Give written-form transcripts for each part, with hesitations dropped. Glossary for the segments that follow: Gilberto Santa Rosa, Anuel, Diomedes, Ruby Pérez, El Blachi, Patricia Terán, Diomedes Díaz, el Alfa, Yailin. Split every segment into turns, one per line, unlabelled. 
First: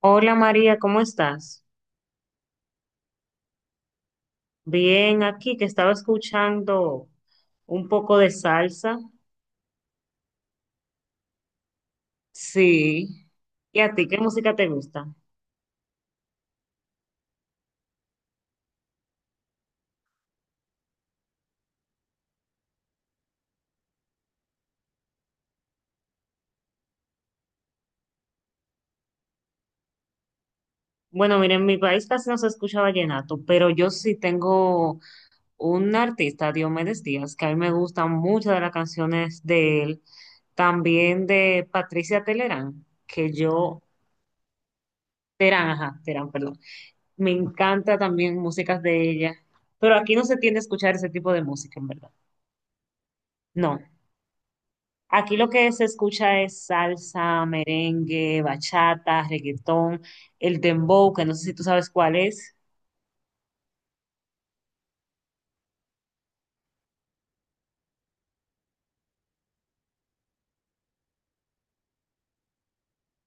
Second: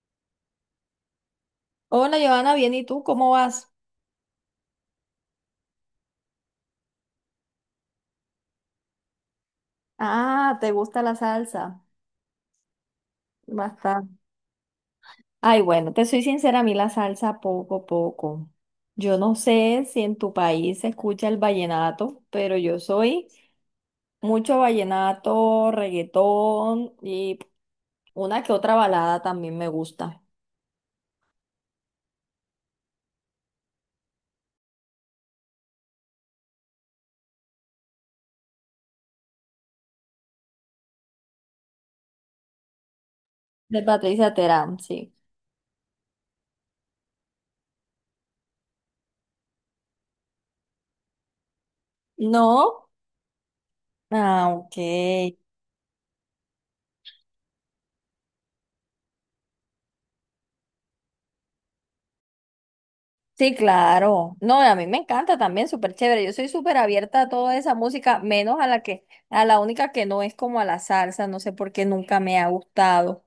Hola María, ¿cómo estás?
Hola, Giovanna, bien, ¿y tú cómo vas?
Bien, aquí que estaba escuchando un poco de salsa.
Ah, ¿te gusta la salsa?
Sí. ¿Y a ti
Bastante.
qué música te gusta?
Ay, bueno, te soy sincera, a mí la salsa poco, poco. Yo no sé si en tu país se escucha el vallenato, pero yo soy mucho vallenato, reggaetón y una que otra balada también me gusta.
Bueno, mira, en mi país casi no se escucha vallenato, pero yo sí tengo un artista, Diomedes Díaz, que a mí me gustan muchas de las canciones de él, también de Patricia Telerán, que
De
yo,
Patricia Terán, sí.
Terán, ajá, Terán, perdón. Me encanta también músicas de ella, pero aquí no se tiende a escuchar ese tipo de música, en verdad.
¿No?
No.
Ah,
Aquí
ok.
lo que se escucha es salsa, merengue, bachata, reggaetón, el dembow, que no sé si tú sabes cuál es.
Sí, claro. No, a mí me encanta también, súper chévere. Yo soy súper abierta a toda esa música, menos a la única que no es como a la salsa, no sé por qué nunca me ha gustado.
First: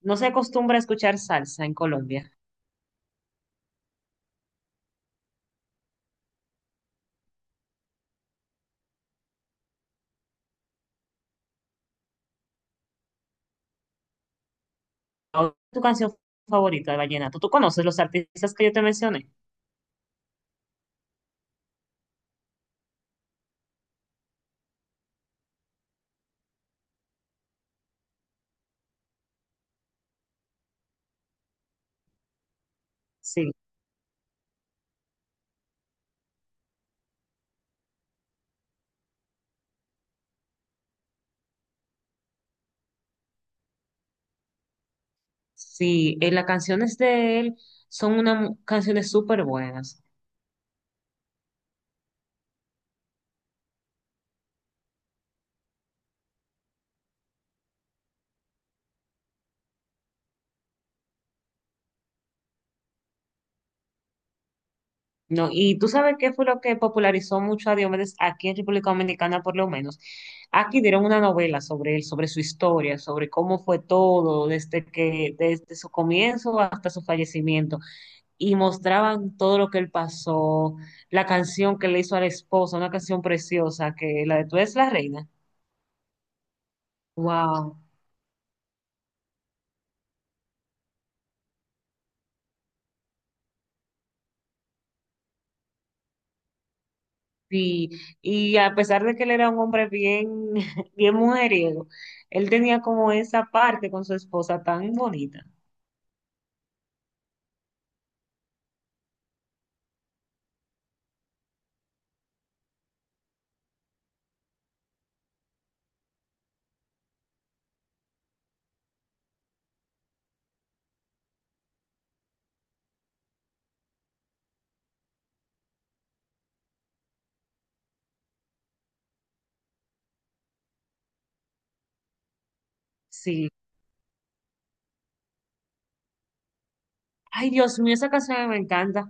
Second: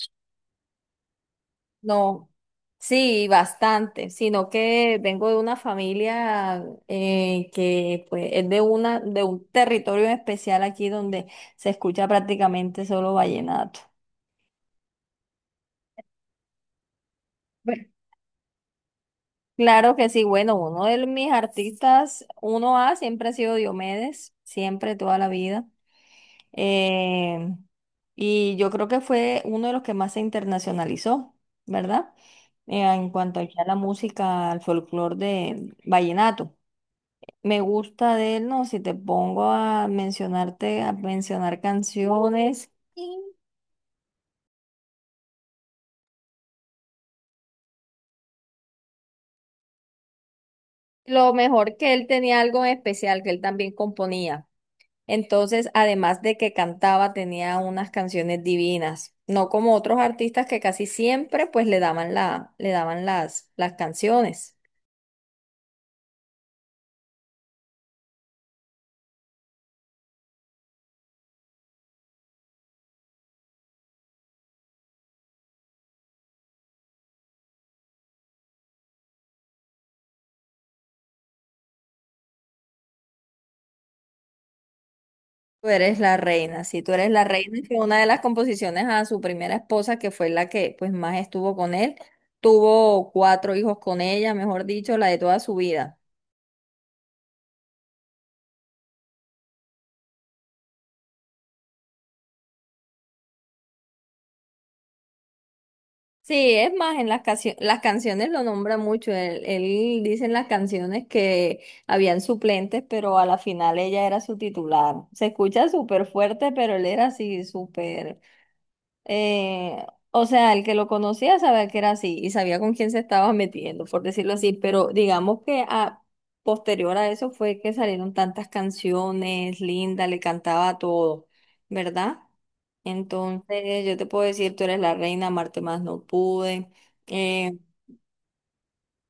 No se acostumbra a escuchar salsa en
No,
Colombia.
sí, bastante, sino que vengo de una familia que pues es de un territorio en especial aquí donde se escucha prácticamente solo vallenato.
¿Cuál es tu canción favorita de vallenato? ¿Tú
Bueno,
conoces los artistas que yo te mencioné?
claro que sí, bueno, uno de mis artistas, uno A, siempre ha sido Diomedes, siempre, toda la vida. Eh, y yo creo que fue uno de los que más se internacionalizó, ¿verdad? En cuanto
Sí,
aquí a la música, al folclore de vallenato. Me gusta de él, ¿no? Si te pongo a mencionar canciones,
sí, las canciones de él son unas canciones súper buenas.
lo mejor que él tenía algo en especial, que él también componía. Entonces, además de que cantaba, tenía unas canciones divinas, no como otros artistas que casi siempre pues le daban las canciones.
No, y tú sabes qué fue lo que popularizó mucho a Diomedes aquí en República Dominicana, por lo menos. Aquí dieron una novela sobre él, sobre su historia, sobre cómo fue todo, desde su comienzo hasta su fallecimiento, y mostraban todo lo que él pasó, la canción que le hizo a la esposa, una canción preciosa, que la de Tú eres la reina.
Tú eres la reina, sí, tú eres la reina, que
Wow.
una de las composiciones a su primera esposa, que fue la que pues más estuvo con él, tuvo 4 hijos con ella, mejor dicho, la de toda su vida.
Sí, y a pesar de que él era un hombre bien, bien mujeriego, él tenía como esa parte con su esposa tan bonita.
Sí, es más, las canciones lo nombra mucho, él dice en las canciones que habían suplentes, pero a la final ella era su titular. Se escucha súper fuerte, pero él era así súper. Eh, o sea, el que lo conocía sabía que era así y sabía con quién se estaba metiendo, por decirlo así, pero digamos que a posterior a eso fue que salieron tantas canciones, Linda le cantaba a todo, ¿verdad?
Sí.
Entonces yo te puedo decir, tú eres la reina, Marte más no pude.
Ay,
Eh,
Dios mío, esa canción me encanta.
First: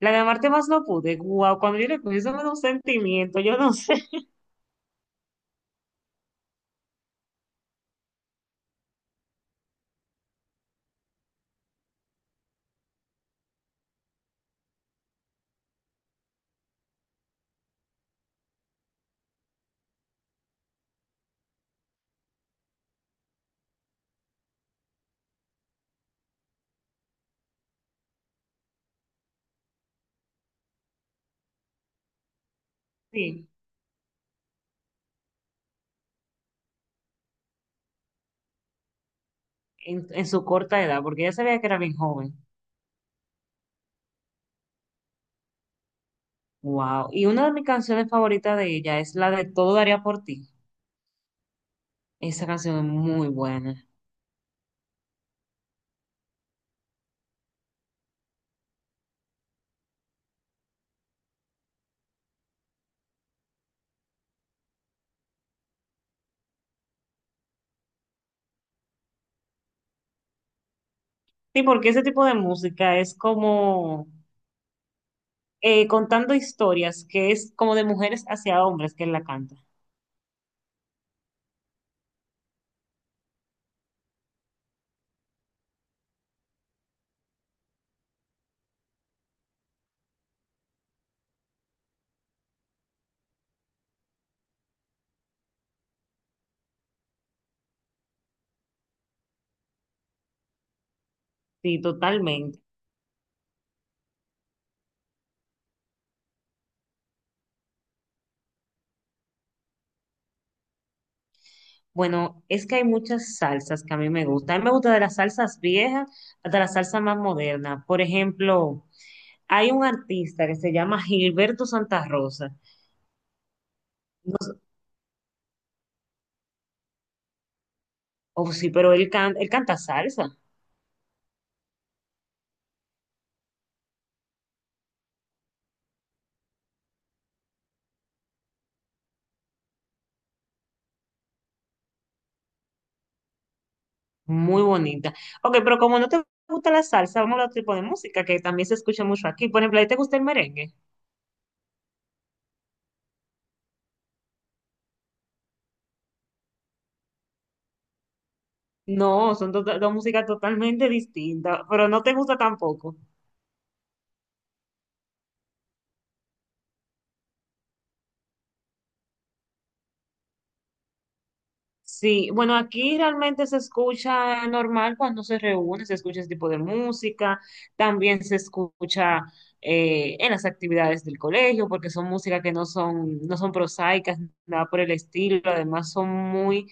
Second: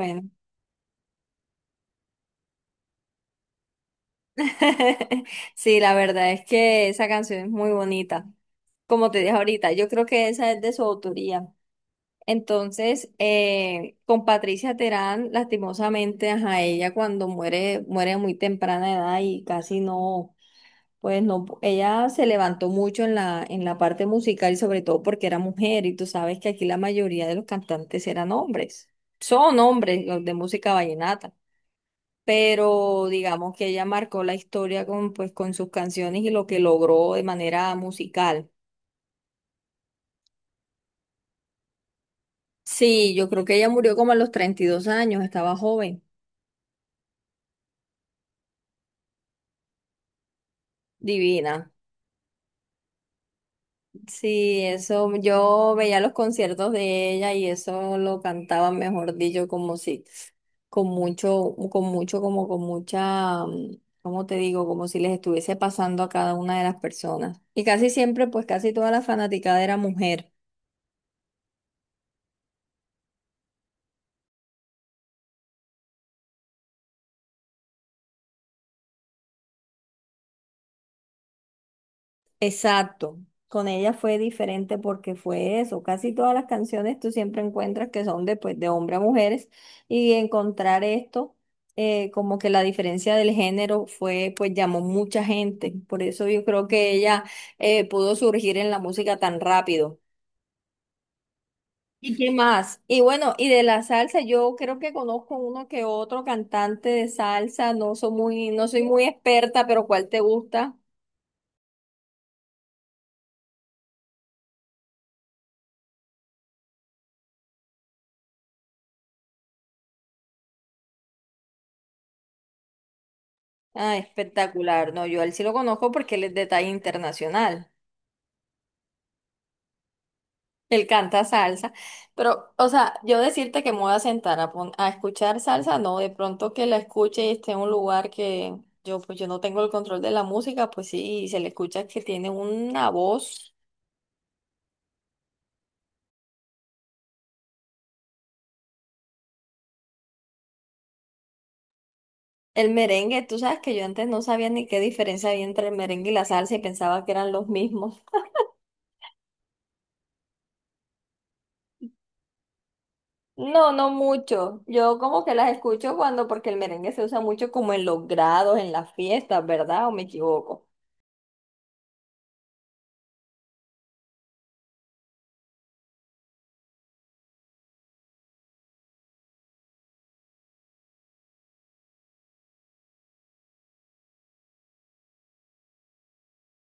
La de Amarte Más No Pude. Guau, cuando yo le escuché, eso me da un sentimiento. Yo no sé
sí, la verdad es que esa canción es muy bonita. Como te dije ahorita, yo creo que esa es de su autoría. Entonces, con Patricia Terán, lastimosamente, ajá, ella cuando muere, muere a muy temprana edad y casi no, pues no, ella se levantó mucho en la parte musical y sobre todo porque era mujer y tú sabes que aquí la mayoría de los cantantes eran hombres, son hombres los de música vallenata, pero
sí,
digamos que ella marcó la historia con, pues, con sus canciones y lo que logró de manera musical.
en su corta edad, porque ella sabía que era bien joven.
Sí, yo creo que ella murió como a los 32 años, estaba joven,
Wow. Y una de mis canciones favoritas de ella es la de Todo daría por ti.
divina.
Esa canción es muy buena.
Sí, eso, yo veía los conciertos de ella y eso lo cantaba, mejor dicho, como si, como con mucha, ¿cómo te digo? Como si les estuviese pasando a cada una de las personas. Y casi siempre, pues casi toda la fanaticada era mujer.
Sí, porque ese tipo de música es como contando historias, que es como de mujeres hacia hombres que él la canta.
Exacto. Con ella fue diferente porque fue eso. Casi todas las canciones tú siempre encuentras que son de, pues, de hombre a mujeres y encontrar esto, como que la diferencia del género fue, pues llamó mucha gente. Por eso yo creo que ella pudo surgir en la música tan rápido.
Sí,
¿Y qué
totalmente.
más? Y bueno, y de la salsa, yo creo que conozco uno que otro cantante de salsa. No soy muy experta, pero ¿cuál te gusta?
Bueno, es que hay muchas salsas que a mí me gustan. A mí me gusta de las salsas viejas hasta las salsas más modernas. Por ejemplo, hay un artista que se llama Gilberto Santa Rosa.
Ah,
No sé-
espectacular. No, yo a él sí lo conozco porque él es de talla internacional.
oh, sí, pero él, él canta salsa.
Él canta salsa. Pero, o sea, yo decirte que me voy a sentar a escuchar salsa, no, de pronto que la escuche y esté en un lugar que yo, pues yo no tengo el control de la música, pues sí, y se le escucha que tiene una voz.
Muy bonita. Ok, pero como no te gusta la salsa, vamos a otro tipo de música que también se escucha mucho aquí. Por ejemplo, ¿a ti te gusta el merengue?
El merengue, tú sabes que yo antes no sabía ni qué diferencia había entre el merengue y la salsa y pensaba que eran los mismos.
No, son dos músicas totalmente distintas, pero no te gusta tampoco.
No, no mucho. Yo como que las escucho cuando, porque el merengue se usa mucho como en los grados, en las fiestas, ¿verdad? ¿O me equivoco?
Sí, bueno, aquí realmente se escucha normal cuando se reúne, se escucha ese tipo de música, también se escucha en las actividades del colegio, porque son música que no son prosaicas, nada por el estilo, además son muy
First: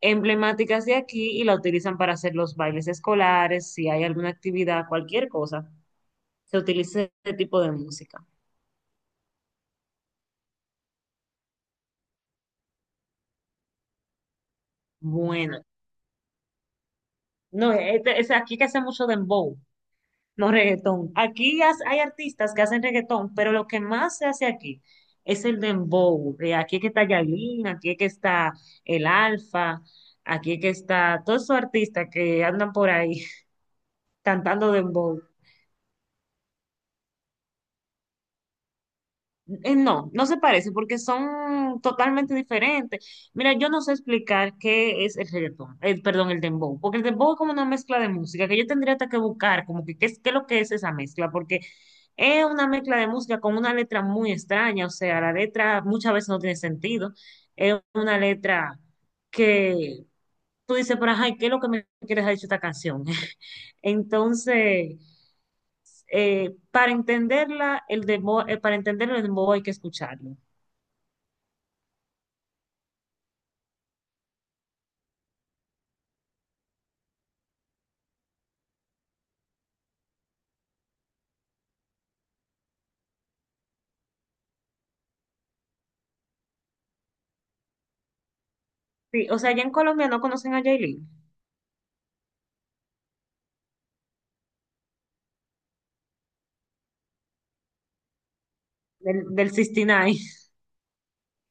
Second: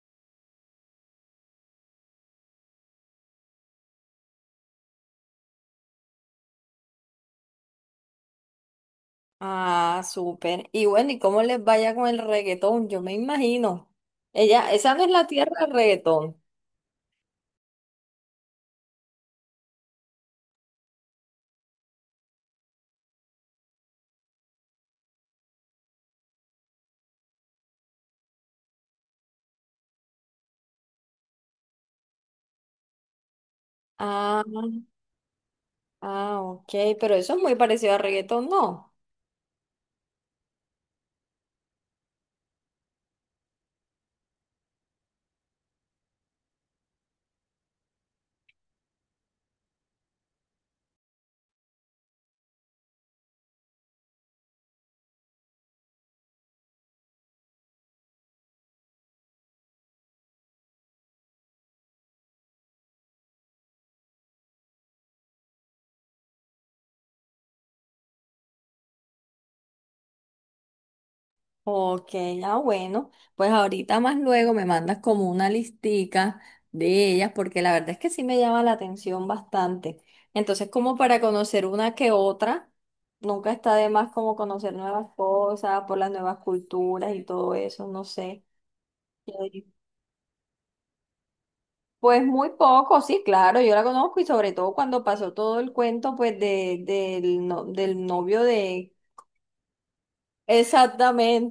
emblemáticas de aquí y la utilizan para hacer los bailes escolares, si hay alguna actividad, cualquier cosa, se utiliza este tipo de música.
Ah, súper. Y bueno, ¿y cómo les vaya con el reggaetón? Yo me imagino. Ella, esa no es la tierra
Bueno,
del reggaetón.
no, es aquí que hace mucho dembow. No reggaetón. Aquí hay artistas que hacen reggaetón, pero lo que más se hace aquí es el dembow. Aquí es que está Yailin, aquí es que está el Alfa, aquí es que está todos esos artistas que andan por ahí
Ah,
cantando dembow.
ah, ok, pero eso es muy parecido al reggaetón, ¿no?
No, no se parece porque son totalmente diferentes. Mira, yo no sé explicar qué es el reggaetón, perdón, el dembow, porque el dembow es como una mezcla de música que yo tendría hasta que buscar, como que qué es lo que es esa mezcla, porque es una mezcla de música con una letra muy extraña, o sea, la letra muchas veces no tiene sentido, es una letra que tú dices, pero ay, ¿qué es lo que me quieres decir esta canción? Entonces para entenderla, el demo, para entenderlo, el dembow hay que escucharlo.
Ok, ah bueno, pues ahorita más luego me mandas como una listica de ellas porque la verdad es que sí me llama la atención bastante. Entonces, como para conocer una que otra, nunca está de más como conocer nuevas cosas, por las nuevas culturas y todo eso, no sé.
Sí, o sea, allá en
Sí.
Colombia no conocen a Yailin,
Pues muy poco, sí, claro, yo la conozco y sobre todo cuando pasó todo el cuento pues de, del, no- del novio de...
del 69 y nueve,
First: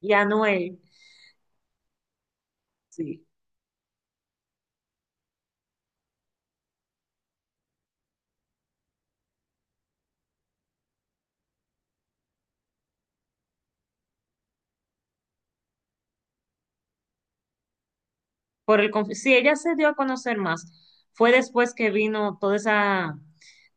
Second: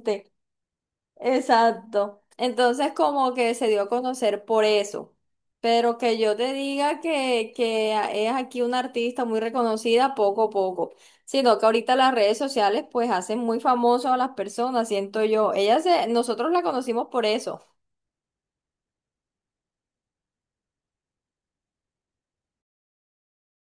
y a Anuel.
Exacto. Entonces
Sí.
como que se dio a conocer por eso. Pero que yo te diga que es aquí una artista muy reconocida poco a poco. Sino que ahorita las redes sociales pues hacen muy famoso a las personas, siento yo. Ella se, nosotros la conocimos por eso.
Sí, ella se dio a conocer más. Fue después que vino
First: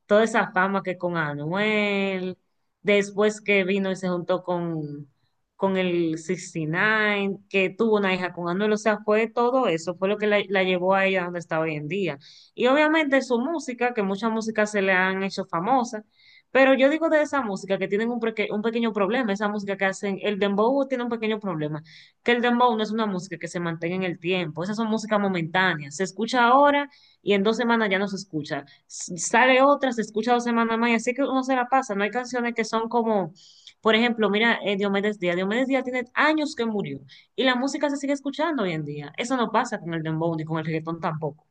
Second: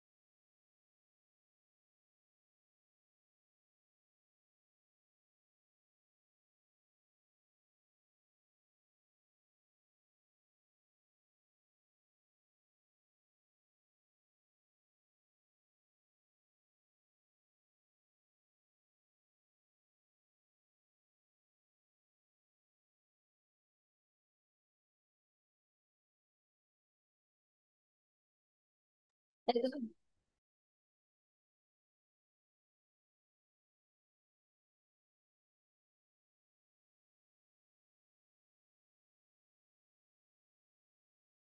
toda esa fama que con Anuel, después que vino y se juntó con el 69, que tuvo una hija con Anuel, o sea, fue todo eso, fue lo que la llevó a ella donde está hoy en día. Y obviamente su música, que muchas músicas se le han hecho famosas, pero yo digo de esa música que tienen un, un pequeño problema, esa música que hacen, el dembow tiene un pequeño problema que el dembow no es una música que se mantenga en el tiempo, esas son músicas momentáneas, se escucha ahora y en 2 semanas ya no se escucha, sale otra, se escucha 2 semanas más y así que uno se la pasa, no hay canciones que son como, por ejemplo, mira Diomedes Díaz, Diomedes Díaz tiene años que murió y la música se sigue escuchando hoy en día, eso no pasa con el dembow ni con el reggaetón tampoco.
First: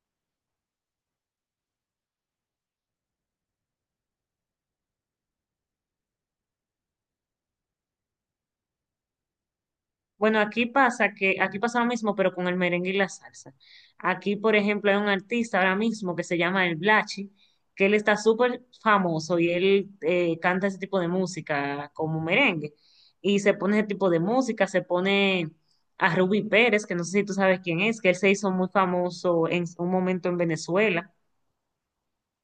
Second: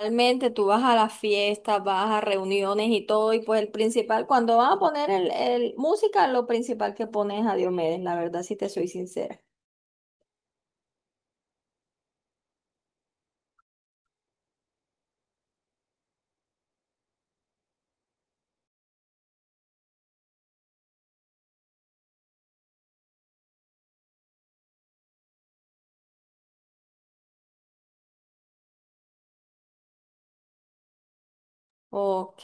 Realmente tú vas a las fiestas, vas a reuniones y todo, y pues el principal, cuando van a poner el música, lo principal que pones es a Diomedes, la verdad, si te soy sincera.
Bueno, aquí pasa que, aquí pasa lo mismo, pero con el merengue y la salsa. Aquí, por ejemplo, hay un artista ahora mismo que se llama El Blachi, que él está súper famoso y él canta ese tipo de música como merengue. Y se pone ese tipo de música, se pone a Ruby Pérez, que no sé si tú sabes quién es, que él se hizo muy famoso en un momento en Venezuela.
Ok,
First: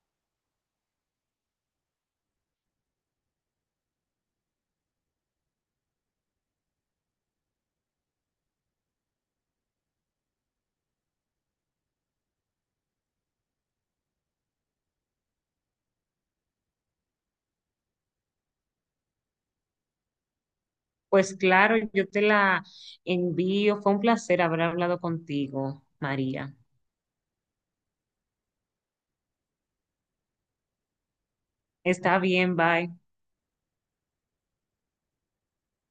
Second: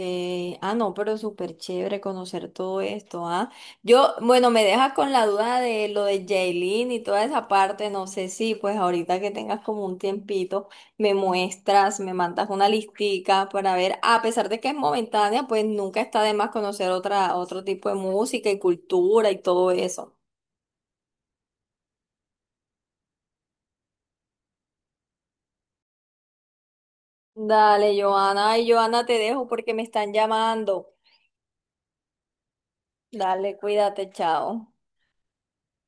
ah no, pero súper chévere conocer todo esto, ¿ah? Yo, bueno, me dejas con la duda de lo de Jailin y toda esa parte, no sé si pues ahorita que tengas como un tiempito, me muestras, me mandas una listica para ver, a pesar de que es momentánea, pues nunca está de más conocer otra, otro tipo de música y cultura y todo eso.
Pues claro, yo te la envío. Fue un placer haber hablado contigo, María.
Dale, Joana, ay, Joana, te dejo porque me están llamando.
Está bien, bye.
Dale, cuídate, chao.